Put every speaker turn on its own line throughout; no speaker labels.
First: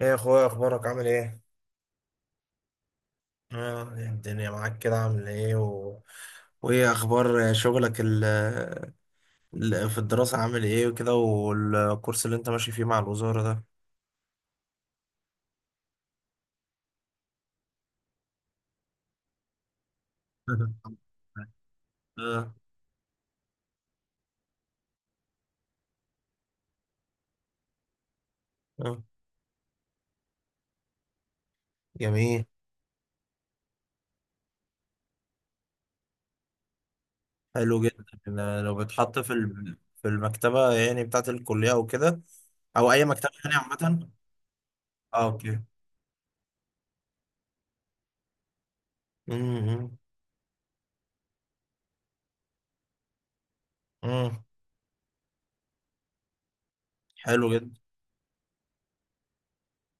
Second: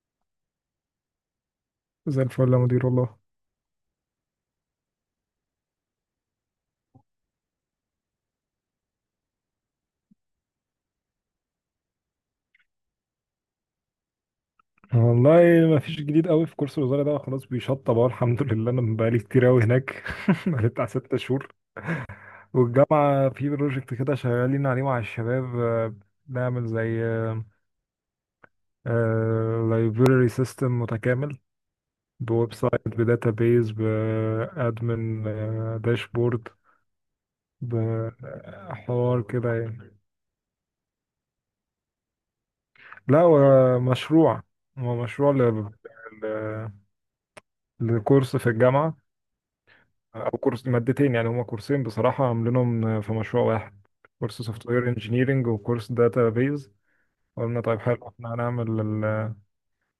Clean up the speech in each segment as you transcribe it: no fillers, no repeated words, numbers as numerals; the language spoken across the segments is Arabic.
ايه يا اخويا، اخبارك؟ عامل ايه؟
زي الفل يا مدير، والله
إيه الدنيا معاك كده، عامل ايه وايه اخبار شغلك في الدراسة، عامل ايه وكده، والكورس اللي انت ماشي فيه مع الوزارة ده؟
والله ما فيش جديد قوي في كورس الوزارة ده، خلاص بيشطب اهو الحمد لله. انا بقالي كتير قوي هناك بقالي بتاع 6 شهور.
اه.
والجامعة في بروجكت كده شغالين عليه مع الشباب، بنعمل زي
اه،
لايبراري سيستم متكامل
جميل.
بويب سايت بداتابيز بادمن داشبورد،
حلو جدا، إن لو بتحط
بحوار
في
كده يعني.
في المكتبة يعني بتاعة الكلية او كده، او اي
لا،
مكتبة يعني
هو
عامة.
مشروع، هو
اه
مشروع
اوكي.
ل- ل- لكورس في الجامعة،
امم
او كورس مادتين، يعني هما كورسين بصراحه عاملينهم في مشروع واحد، كورس
امم
سوفت وير انجينيرنج وكورس داتا بيز.
حلو
قلنا
جدا.
طيب حلو، احنا هنعمل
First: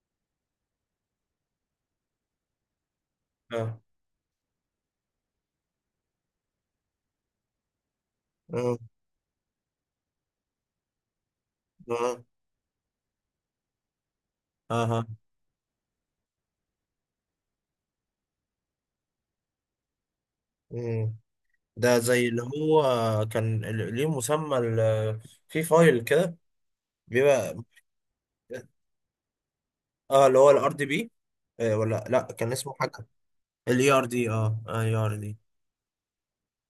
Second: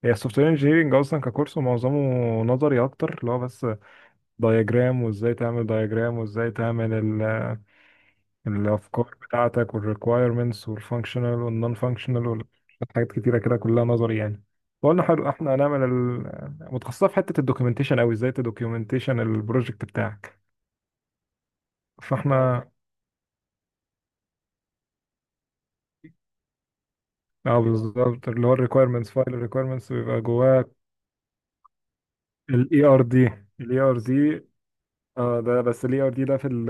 هي السوفت وير انجينيرنج اصلا ككورس معظمه نظري اكتر، اللي هو بس
اه،
دايجرام، وازاي تعمل دايجرام، وازاي تعمل
اه،
الافكار بتاعتك والريكوايرمنتس والفانكشنال والنون فانكشنال حاجات كتيره كده كلها نظري يعني. قلنا
اه،
حلو، احنا هنعمل متخصصه في حته الدوكيومنتيشن قوي، ازاي تدوكيومنتيشن البروجكت بتاعك.
اه، ده زي اللي
فاحنا،
هو كان في فايل كده، بيبقى
اه بالظبط، اللي هو الريكويرمنتس فايل، الريكويرمنتس بيبقى
اه، اللي هو
جواه.
الار دي بي، ولا لا، كان اسمه
الاي ار
حاجه
دي الاي
الاي
ار
ار
دي
دي، اه، اي ار دي.
اه ده بس الاي ار دي ده في ال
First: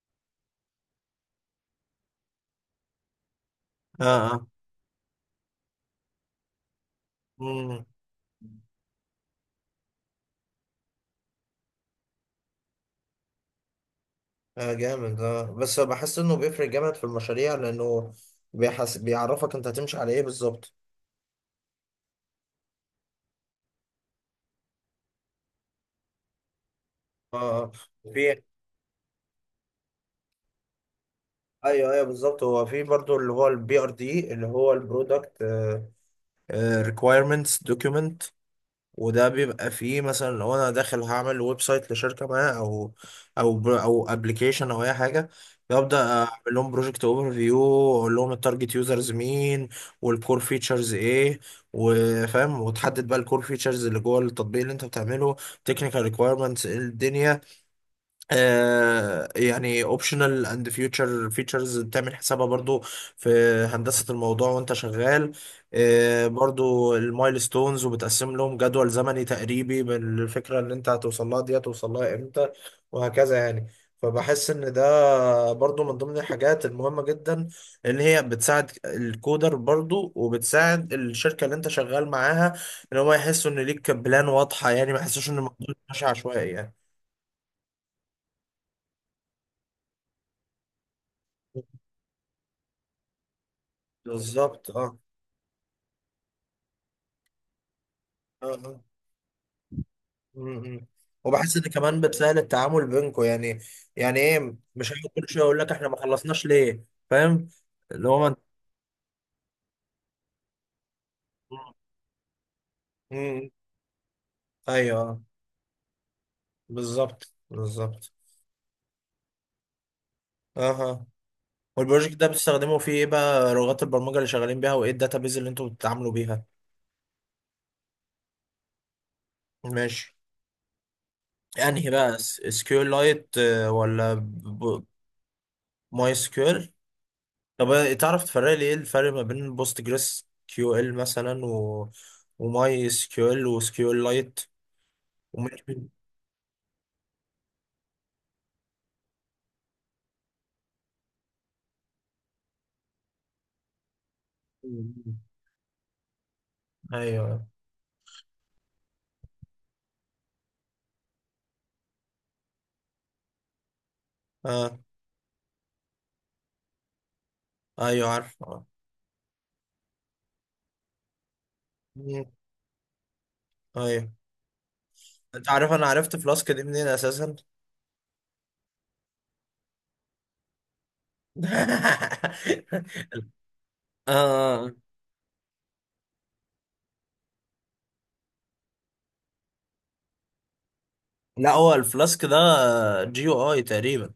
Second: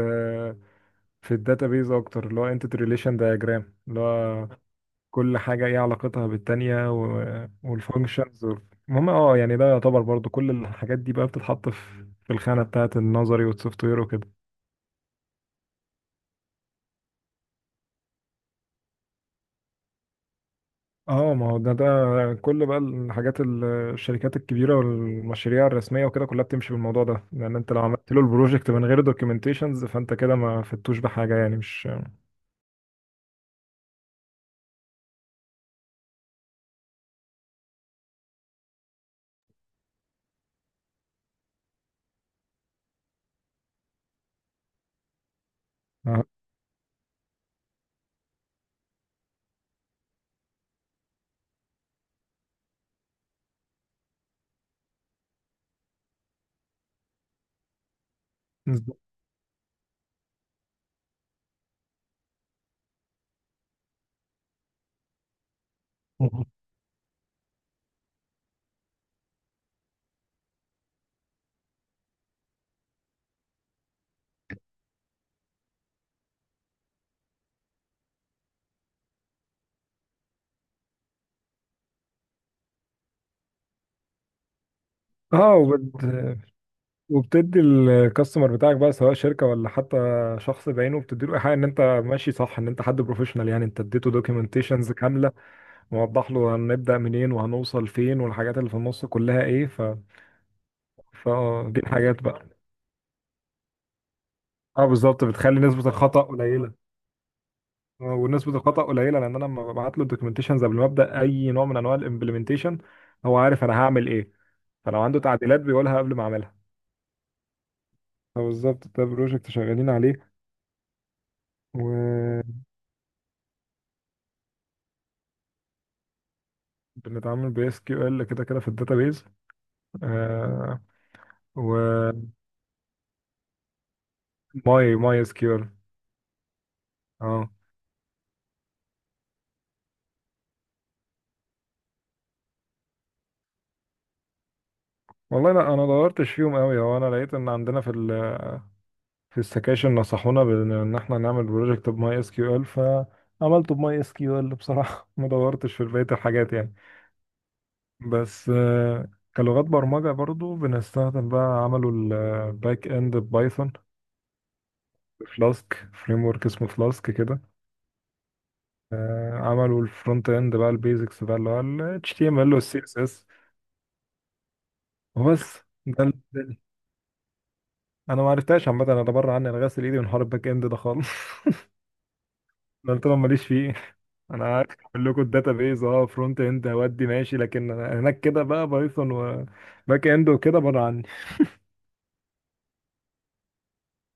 في الداتابيز اكتر، اللي هو انتيتي ريليشن دايجرام، اللي
اه، اه،
هو كل حاجه ايه علاقتها بالتانيه،
مم.
والفانكشنز. المهم يعني ده يعتبر برضو، كل الحاجات دي بقى بتتحط في الخانه بتاعه النظري والسوفت وير وكده.
اه جامد، اه، بس بحس انه بيفرق جامد في المشاريع لانه بيحس، بيعرفك انت هتمشي على ايه بالظبط.
اه، ما هو ده كل بقى الحاجات الشركات الكبيره والمشاريع الرسميه وكده، كلها بتمشي بالموضوع ده،
اه،
لان
اه،
انت لو عملت له
في
البروجكت من غير دوكيومنتيشنز فانت كده ما فدتوش بحاجه يعني، مش.
ايوه ايوه بالظبط، هو في برضو اللي هو البي ار دي اللي هو البرودكت ريكويرمنتس دوكيومنت، وده بيبقى فيه مثلا لو انا داخل هعمل ويب سايت لشركه ما، او او ابلكيشن او اي حاجه، ببدا
اه
اعمل لهم بروجكت اوفر فيو، اقول لهم التارجت يوزرز مين، والكور فيتشرز ايه، وفاهم، وتحدد بقى الكور فيتشرز اللي جوه التطبيق اللي انت بتعمله، تكنيكال ريكويرمنتس ايه الدنيا،
بالظبط.
يعني اوبشنال اند فيوتشر فيتشرز بتعمل حسابها برضو في هندسة الموضوع وانت شغال. برضو المايلستونز، وبتقسم لهم جدول زمني تقريبي بالفكرة اللي انت هتوصل لها دي، هتوصل لها امتى، وهكذا يعني. فبحس ان ده برضو من ضمن الحاجات المهمة جدا، ان هي بتساعد الكودر برضو وبتساعد الشركة اللي انت شغال معاها، ان هم يحسوا ان ليك بلان واضحة يعني، ما يحسوش ان
اه،
الموضوع
وبت...
ماشي عشوائي يعني.
وبتدي الكاستمر بتاعك بقى، سواء شركه ولا حتى شخص بعينه، بتدي له ايحاء ان انت ماشي صح، ان انت حد بروفيشنال، يعني انت اديته
بالظبط،
دوكيومنتيشنز
اه.
كامله، موضح له هنبدا منين وهنوصل فين والحاجات اللي في
آه.
النص كلها ايه.
مم. وبحس ان
فدي
كمان
الحاجات
بتسهل
بقى.
التعامل بينكم يعني، يعني ايه،
اه
مش هقعد
بالظبط،
كل شويه اقول
بتخلي
لك احنا
نسبة
ما
الخطأ
خلصناش
قليلة.
ليه. فاهم، اللي هو ما انت.
ونسبة الخطأ قليلة، لأن أنا لما ببعت له الدوكيومنتيشنز قبل ما أبدأ أي نوع من أنواع الإمبلمنتيشن هو
مم.
عارف أنا هعمل إيه،
ايوه،
فلو عنده
آه.
تعديلات بيقولها قبل ما أعملها.
بالظبط، بالظبط.
فبالظبط، ده بروجكت شغالين عليه
اها. والبروجكت ده
وبنتعامل
بتستخدموا فيه ايه بقى لغات البرمجه اللي شغالين بيها، وايه الداتابيز اللي انتوا بتتعاملوا بيها؟
ب SQL كده كده في الداتابيز.
ماشي.
آه، و
انهي بقى، اس كيو لايت ولا
ماي اس كيو ال.
ماي سكيول؟
اه،
طب تعرف تفرق لي ايه الفرق ما بين بوست جريس كيو ال مثلا وماي اس كيو ال وسكيو ال لايت؟ ومن...
والله لا، انا دورتش فيهم قوي. هو انا لقيت ان عندنا في السكاشن نصحونا إن احنا نعمل بروجكت بماي اس كيو ال، فعملته بماي اس كيو ال بصراحه ما دورتش في بقيه الحاجات يعني.
ايوه.
بس كلغات برمجه برضو بنستخدم بقى، عملوا الباك اند بايثون،
اه،
فلاسك فريم ورك اسمه فلاسك كده.
ايوه عارف آه.
عملوا الفرونت اند بقى البيزكس، بقى اللي هو ال
مم.
HTML وال CSS،
ايوه. انت
وبس.
عارف انا
ده ال-
عرفت
ده
فلاسك
ال-
دي منين اساسا؟
انا ما عرفتهاش عامه، انا ده بره عني، انا غاسل ايدي من حوار الباك اند ده خالص. ده قلت لهم ماليش فيه. انا عارف
آه.
اقول لكم الداتا بيز، فرونت اند هودي ماشي، لكن أنا هناك كده بقى بايثون وباك اند وكده بره عني.
لا، هو الفلاسك ده جي او اي تقريبا.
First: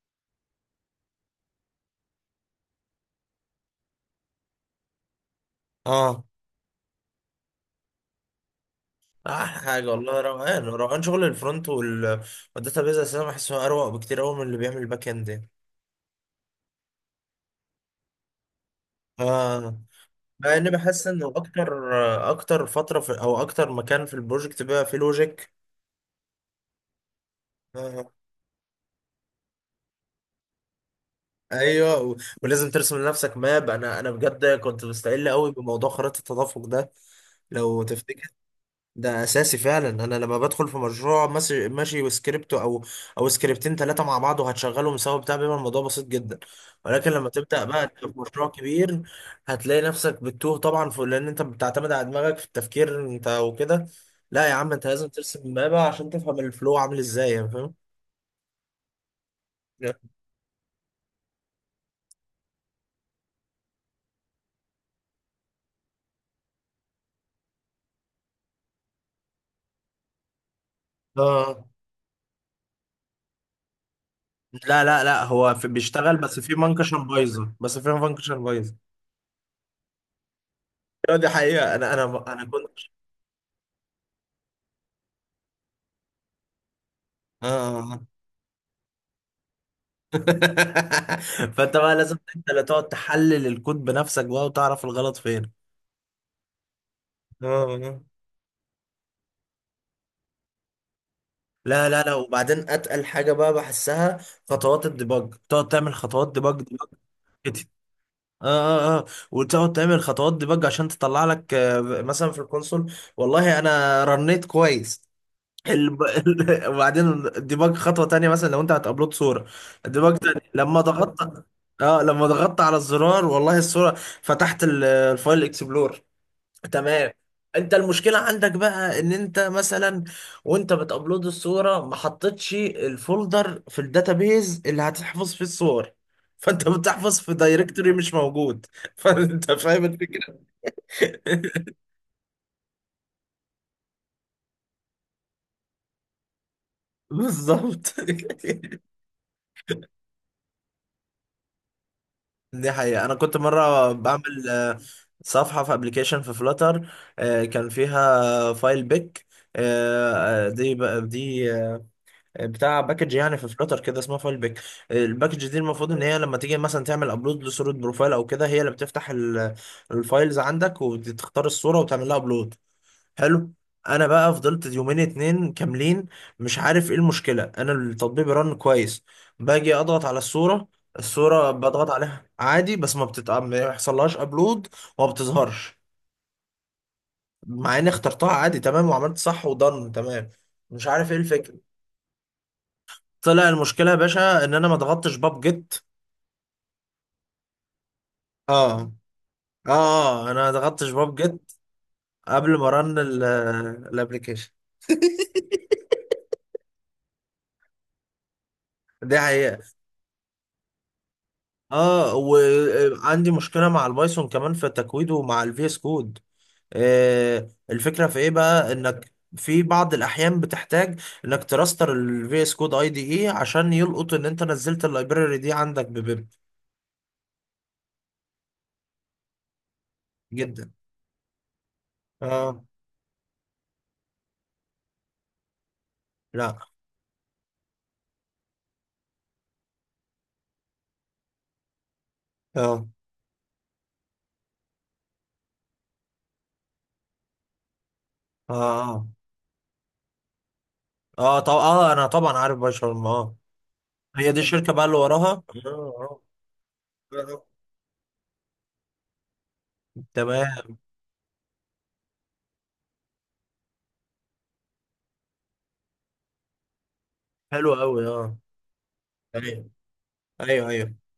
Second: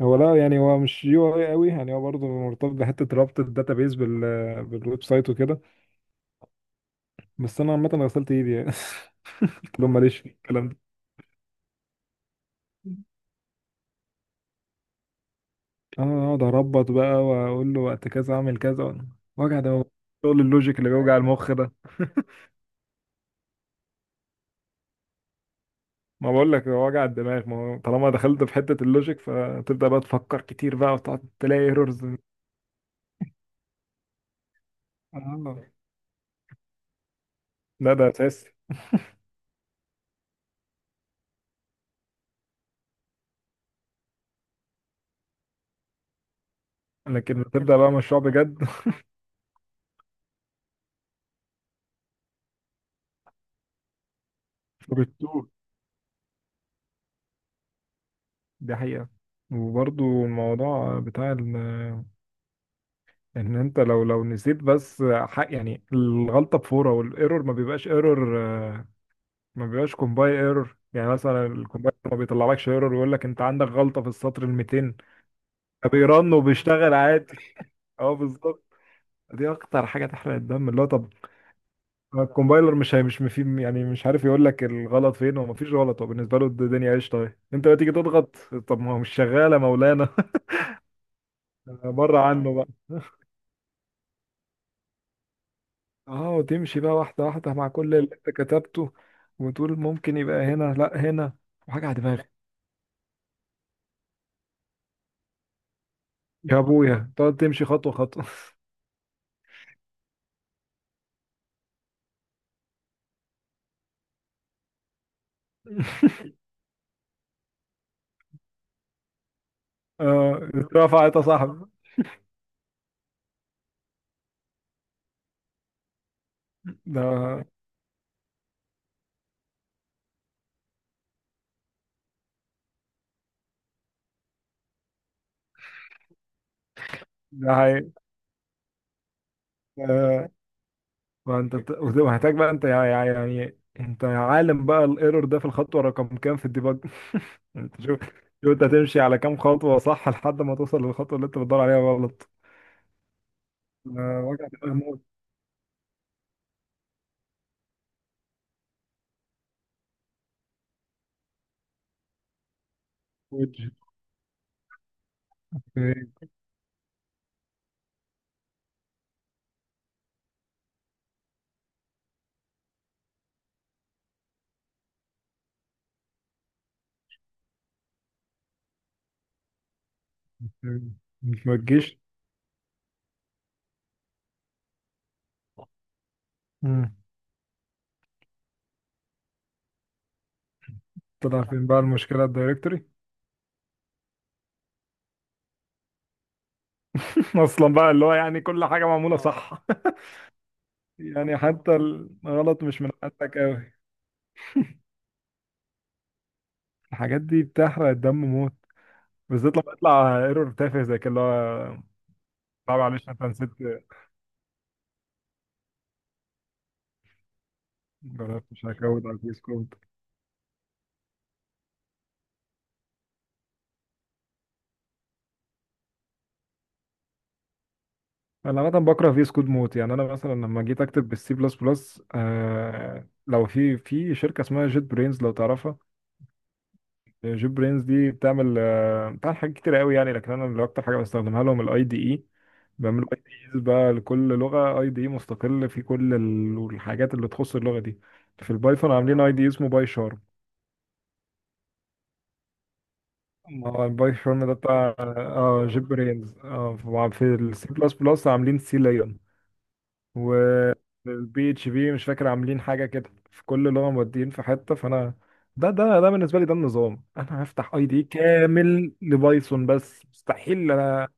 هو لا، يعني هو مش يو اي قوي، يعني هو برضه مرتبط بحته ربط الداتا بيز بالويب سايت وكده.
اه،
بس انا عامه غسلت ايدي يعني
احلى
قلت
حاجه
لهم ماليش
والله،
في
روقان
الكلام ده.
روقان شغل الفرونت وال والداتا بيز اساسا بحسه اروق بكتير قوي من اللي بيعمل الباك اند يعني.
انا اقعد اربط بقى واقول له وقت كذا اعمل كذا. وجع
اه.
ده، شغل
مع اني
اللوجيك اللي
بحس
بيوجع
ان
المخ ده
اكتر، اكتر فتره في او اكتر مكان في البروجكت بقى فيه لوجيك.
ما بقول لك، هو وجع الدماغ، ما هو طالما
آه،
دخلت في حته اللوجيك فتبدا بقى تفكر كتير بقى وتقعد تلاقي
ايوه
ايرورز.
ولازم ترسم لنفسك ماب. انا بجد كنت مستقل قوي بموضوع خريطه التدفق ده لو
لا، ده
تفتكر.
اساسي.
ده اساسي فعلا، انا لما بدخل في مشروع ماشي ماشي وسكريبت او سكريبتين ثلاثه مع بعض وهتشغلهم سوا بتاع، بيبقى الموضوع بسيط جدا. ولكن لما
لكن
تبدا
بتبدأ
بقى
بقى
في
مشروع
مشروع
بجد
كبير هتلاقي نفسك بتتوه طبعا في، لان انت بتعتمد على دماغك في التفكير انت وكده. لا يا عم، انت لازم
فبتتوه،
ترسم مابا عشان تفهم الفلو عامل ازاي يعني. فاهم؟
دي حقيقة. وبرضو الموضوع بتاع ان انت لو نسيت بس حق يعني الغلطة بفورة والايرور ما بيبقاش ايرور، ما بيبقاش كومباي ايرور، يعني مثلا
اه،
الكومباي ما بيطلعلكش ايرور ويقول لك انت عندك غلطة في السطر ال
لا
200،
لا لا، هو في بيشتغل،
فبيرن
بس في
وبيشتغل
منكشن
عادي.
بايظه، بس في
اه
منكشن
بالظبط،
بايظه.
دي اكتر حاجة تحرق الدم، اللي هو طب.
دي حقيقه، انا انا انا كنت.
الكومبايلر مش هي مش مفي يعني، مش عارف يقول لك الغلط فين، هو مفيش غلط، هو بالنسبه له الدنيا قشطه اهي. انت بقى تيجي
اه.
تضغط، طب ما هو مش شغاله مولانا.
فانت بقى لازم
بره
انت
عنه
اللي
بقى
تقعد تحلل الكود بنفسك بقى وتعرف الغلط فين.
اه، وتمشي بقى واحده
اه،
واحده مع كل
اه،
اللي انت كتبته، وتقول ممكن يبقى هنا، لا هنا. وحاجه
لا
على
لا لا،
دماغي،
وبعدين اتقل حاجه بقى بحسها، خطوات الديباج، تقعد تعمل خطوات ديباج
يا
ديباج
ابويا تقعد
كده،
تمشي خطوه خطوه
اه، اه، اه. وتقعد تعمل خطوات ديباج عشان تطلع لك مثلا في الكونسول، والله انا رنيت كويس وبعدين الديباج خطوه تانية، مثلا لو انت هتابلود صوره، الديباج
اه
تاني لما
اترفعت يا
ضغطت.
صاحبي.
اه، لما ضغطت على الزرار، والله الصوره فتحت الفايل اكسبلور، تمام.
ده
انت المشكلة عندك بقى ان انت مثلا وانت بتابلود الصورة ما حطيتش الفولدر في الداتابيز اللي هتحفظ فيه الصور، فانت بتحفظ في
ده حقيقي.
دايركتوري مش موجود فانت فاهم
آه،
الفكرة.
ما انت وهتحتاج بقى انت، يعني انت عالم بقى الايرور ده في الخطوه رقم كام في الديباج. انت
بالظبط.
شوف، شوف انت هتمشي على كام خطوة صح لحد ما توصل للخطوة اللي انت بتدور عليها غلط.
دي حقيقة، أنا كنت مرة
وجع
بعمل
دماغ موت.
صفحة في ابلكيشن في فلاتر، كان فيها فايل بيك. دي بتاع باكج يعني، في
وجه.
فلتر كده اسمها فايل بيك. الباكج دي المفروض ان هي لما تيجي مثلا تعمل ابلود لصوره بروفايل او كده، هي اللي بتفتح الفايلز عندك وتختار الصوره وتعمل لها ابلود، حلو. انا بقى فضلت يومين اتنين كاملين مش عارف ايه المشكله، انا التطبيق رن كويس، باجي اضغط على الصوره، الصوره
ما
بضغط
تجيش.
عليها عادي، بس ما يحصلهاش ابلود وما بتظهرش،
مم.
مع اني اخترتها عادي تمام وعملت صح ودن تمام، مش عارف ايه
طلع
الفكره.
فين بقى المشكلة، الدايركتوري؟
طلع المشكله يا باشا ان انا ما ضغطتش باب جيت.
اصلا بقى، اللي هو يعني كل
اه،
حاجة معمولة صح
اه، انا ما ضغطتش باب
يعني
جيت
حتى
قبل
الغلط
ما
مش من
رن
عندك قوي،
الابلكيشن.
الحاجات دي بتحرق الدم موت،
دي
بالذات
حقيقه.
لما يطلع ايرور تافه زي كده اللي هو.
اه،
لا معلش انت
وعندي
نسيت.
مشكله مع البايثون كمان في تكويده مع الفي اس كود. آه، الفكره في ايه
مش
بقى،
هكود
انك
على الفيس
في
كود،
بعض الاحيان بتحتاج انك تراستر الفي اس كود اي دي اي عشان يلقط ان انت نزلت اللايبراري دي عندك ببيب.
انا عامه بكره في سكود موت يعني. انا مثلا لما
جدا.
جيت اكتب بالسي بلس بلس،
اه.
لو في شركه اسمها جيت برينز لو تعرفها.
لا.
جيت برينز دي بتعمل، بتعمل حاجات كتير قوي يعني، لكن انا اللي اكتر حاجه بستخدمها لهم الاي دي اي.
اه،
بعمل اي دي ايز بقى لكل لغه، اي دي اي مستقل في كل الحاجات اللي تخص اللغه دي. في
اه،
البايثون
اه،
عاملين اي دي اسمه باي شارم.
اه طب اه انا طبعا عارف باي شرم، اه،
اه الباي
هي دي
شارم ده
الشركة بقى
بتاع
اللي وراها،
جيت
اه.
برينز اه.
اه،
في
آه.
السي بلس بلس عاملين سي ليون.
تمام.
البي اتش بي مش فاكر عاملين حاجه كده، في كل لغه مودين في حته. فانا ده بالنسبه لي ده النظام، انا
حلو
هفتح اي دي
قوي، اه.
كامل
ايوه،
لبايثون بس،
ايوه،
مستحيل
ايوه،
انا.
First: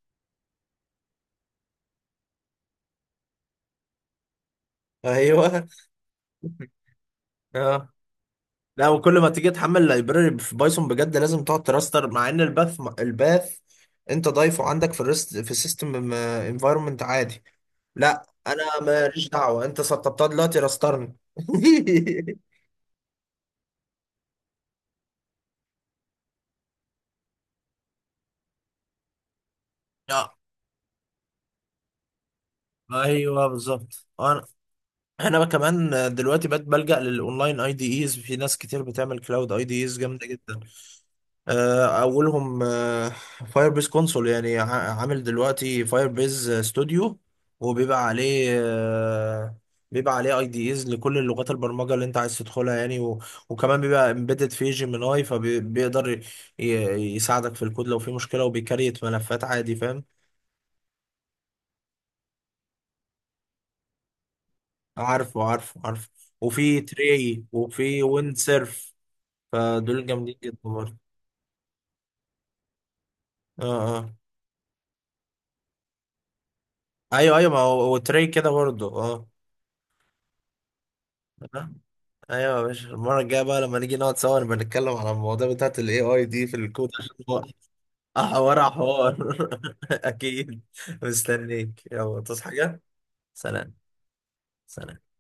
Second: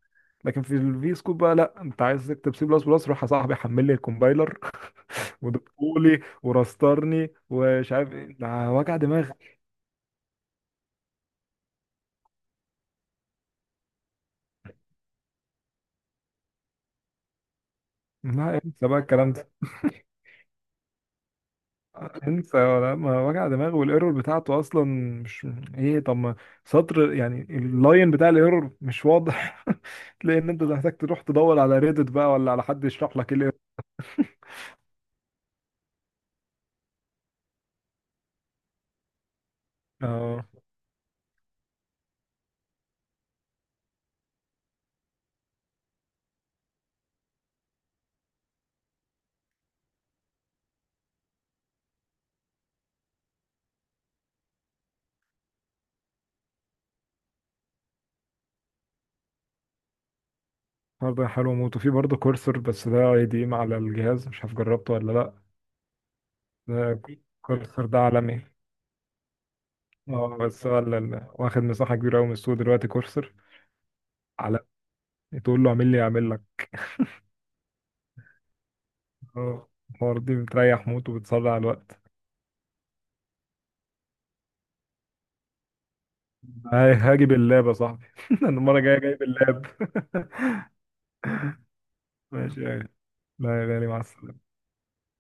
لكن في الفي سكوب بقى، لا، انت عايز تكتب سي بلس بلس روح يا صاحبي حمل لي الكومبايلر
ايوه.
ودقولي ورسترني
اه،
ومش عارف ايه، ده
لا
وجع
وكل ما
دماغ.
تيجي تحمل لايبراري في بايثون بجد لازم تقعد تراستر، مع ان الباث انت ضايفه عندك في الريست في السيستم انفايرمنت عادي، لا
لا
انا
انسى بقى
ماليش
الكلام ده،
دعوه، انت سطبتها دلوقتي راسترني.
انسى، ولا ما وجع دماغ والايرور بتاعته اصلا مش ايه، طب ما سطر يعني اللاين بتاع الايرور مش واضح
لا.
تلاقي ان انت محتاج تروح تدور على ريدت بقى ولا على حد يشرح لك ايه
ايوه
الايرور.
بالظبط، انا كمان دلوقتي بقيت بلجأ للاونلاين اي دي ايز، في ناس كتير بتعمل كلاود اي دي ايز جامده
اه،
جدا. اولهم فاير بيز كونسول، يعني عامل دلوقتي فاير بيز ستوديو وبيبقى عليه بيبقى عليه اي دي ايز لكل اللغات البرمجه اللي انت عايز تدخلها يعني وكمان بيبقى امبيدد في جيميناي، فبيقدر ي... يساعدك في الكود لو في مشكله وبيكريت ملفات عادي، فاهم.
برضه حلو موت. وفي برضه كورسر، بس ده اي دي ام على الجهاز مش عارف جربته ولا لا.
عارفه عارفه عارفه، وفي
ده
تري
كورسر ده
وفي ويند
عالمي.
سيرف، فدول جامدين
اه
جدا
بس هو
برضه.
واخد مساحة كبيرة قوي من السوق دلوقتي كورسر،
اه، اه،
على، تقول له اعمل لي اعمل لك.
ايوه، ايوه، ما هو هو تري كده برضه، اه.
اه، الحوار دي بتريح موت وبتسرع الوقت.
ايوه يا باشا، المره الجايه بقى لما نيجي نقعد سوا نبقى نتكلم على المواضيع بتاعت الاي اي دي في الكود عشان
هاجي
هو.
باللاب يا صاحبي انا
حوار على
المره الجايه جاي
حوار.
باللاب
اكيد. مستنيك، يلا تصحى
ماشي يا
حاجه.
غالي. لا يا
سلام.
غالي، مع السلامه.
سلام.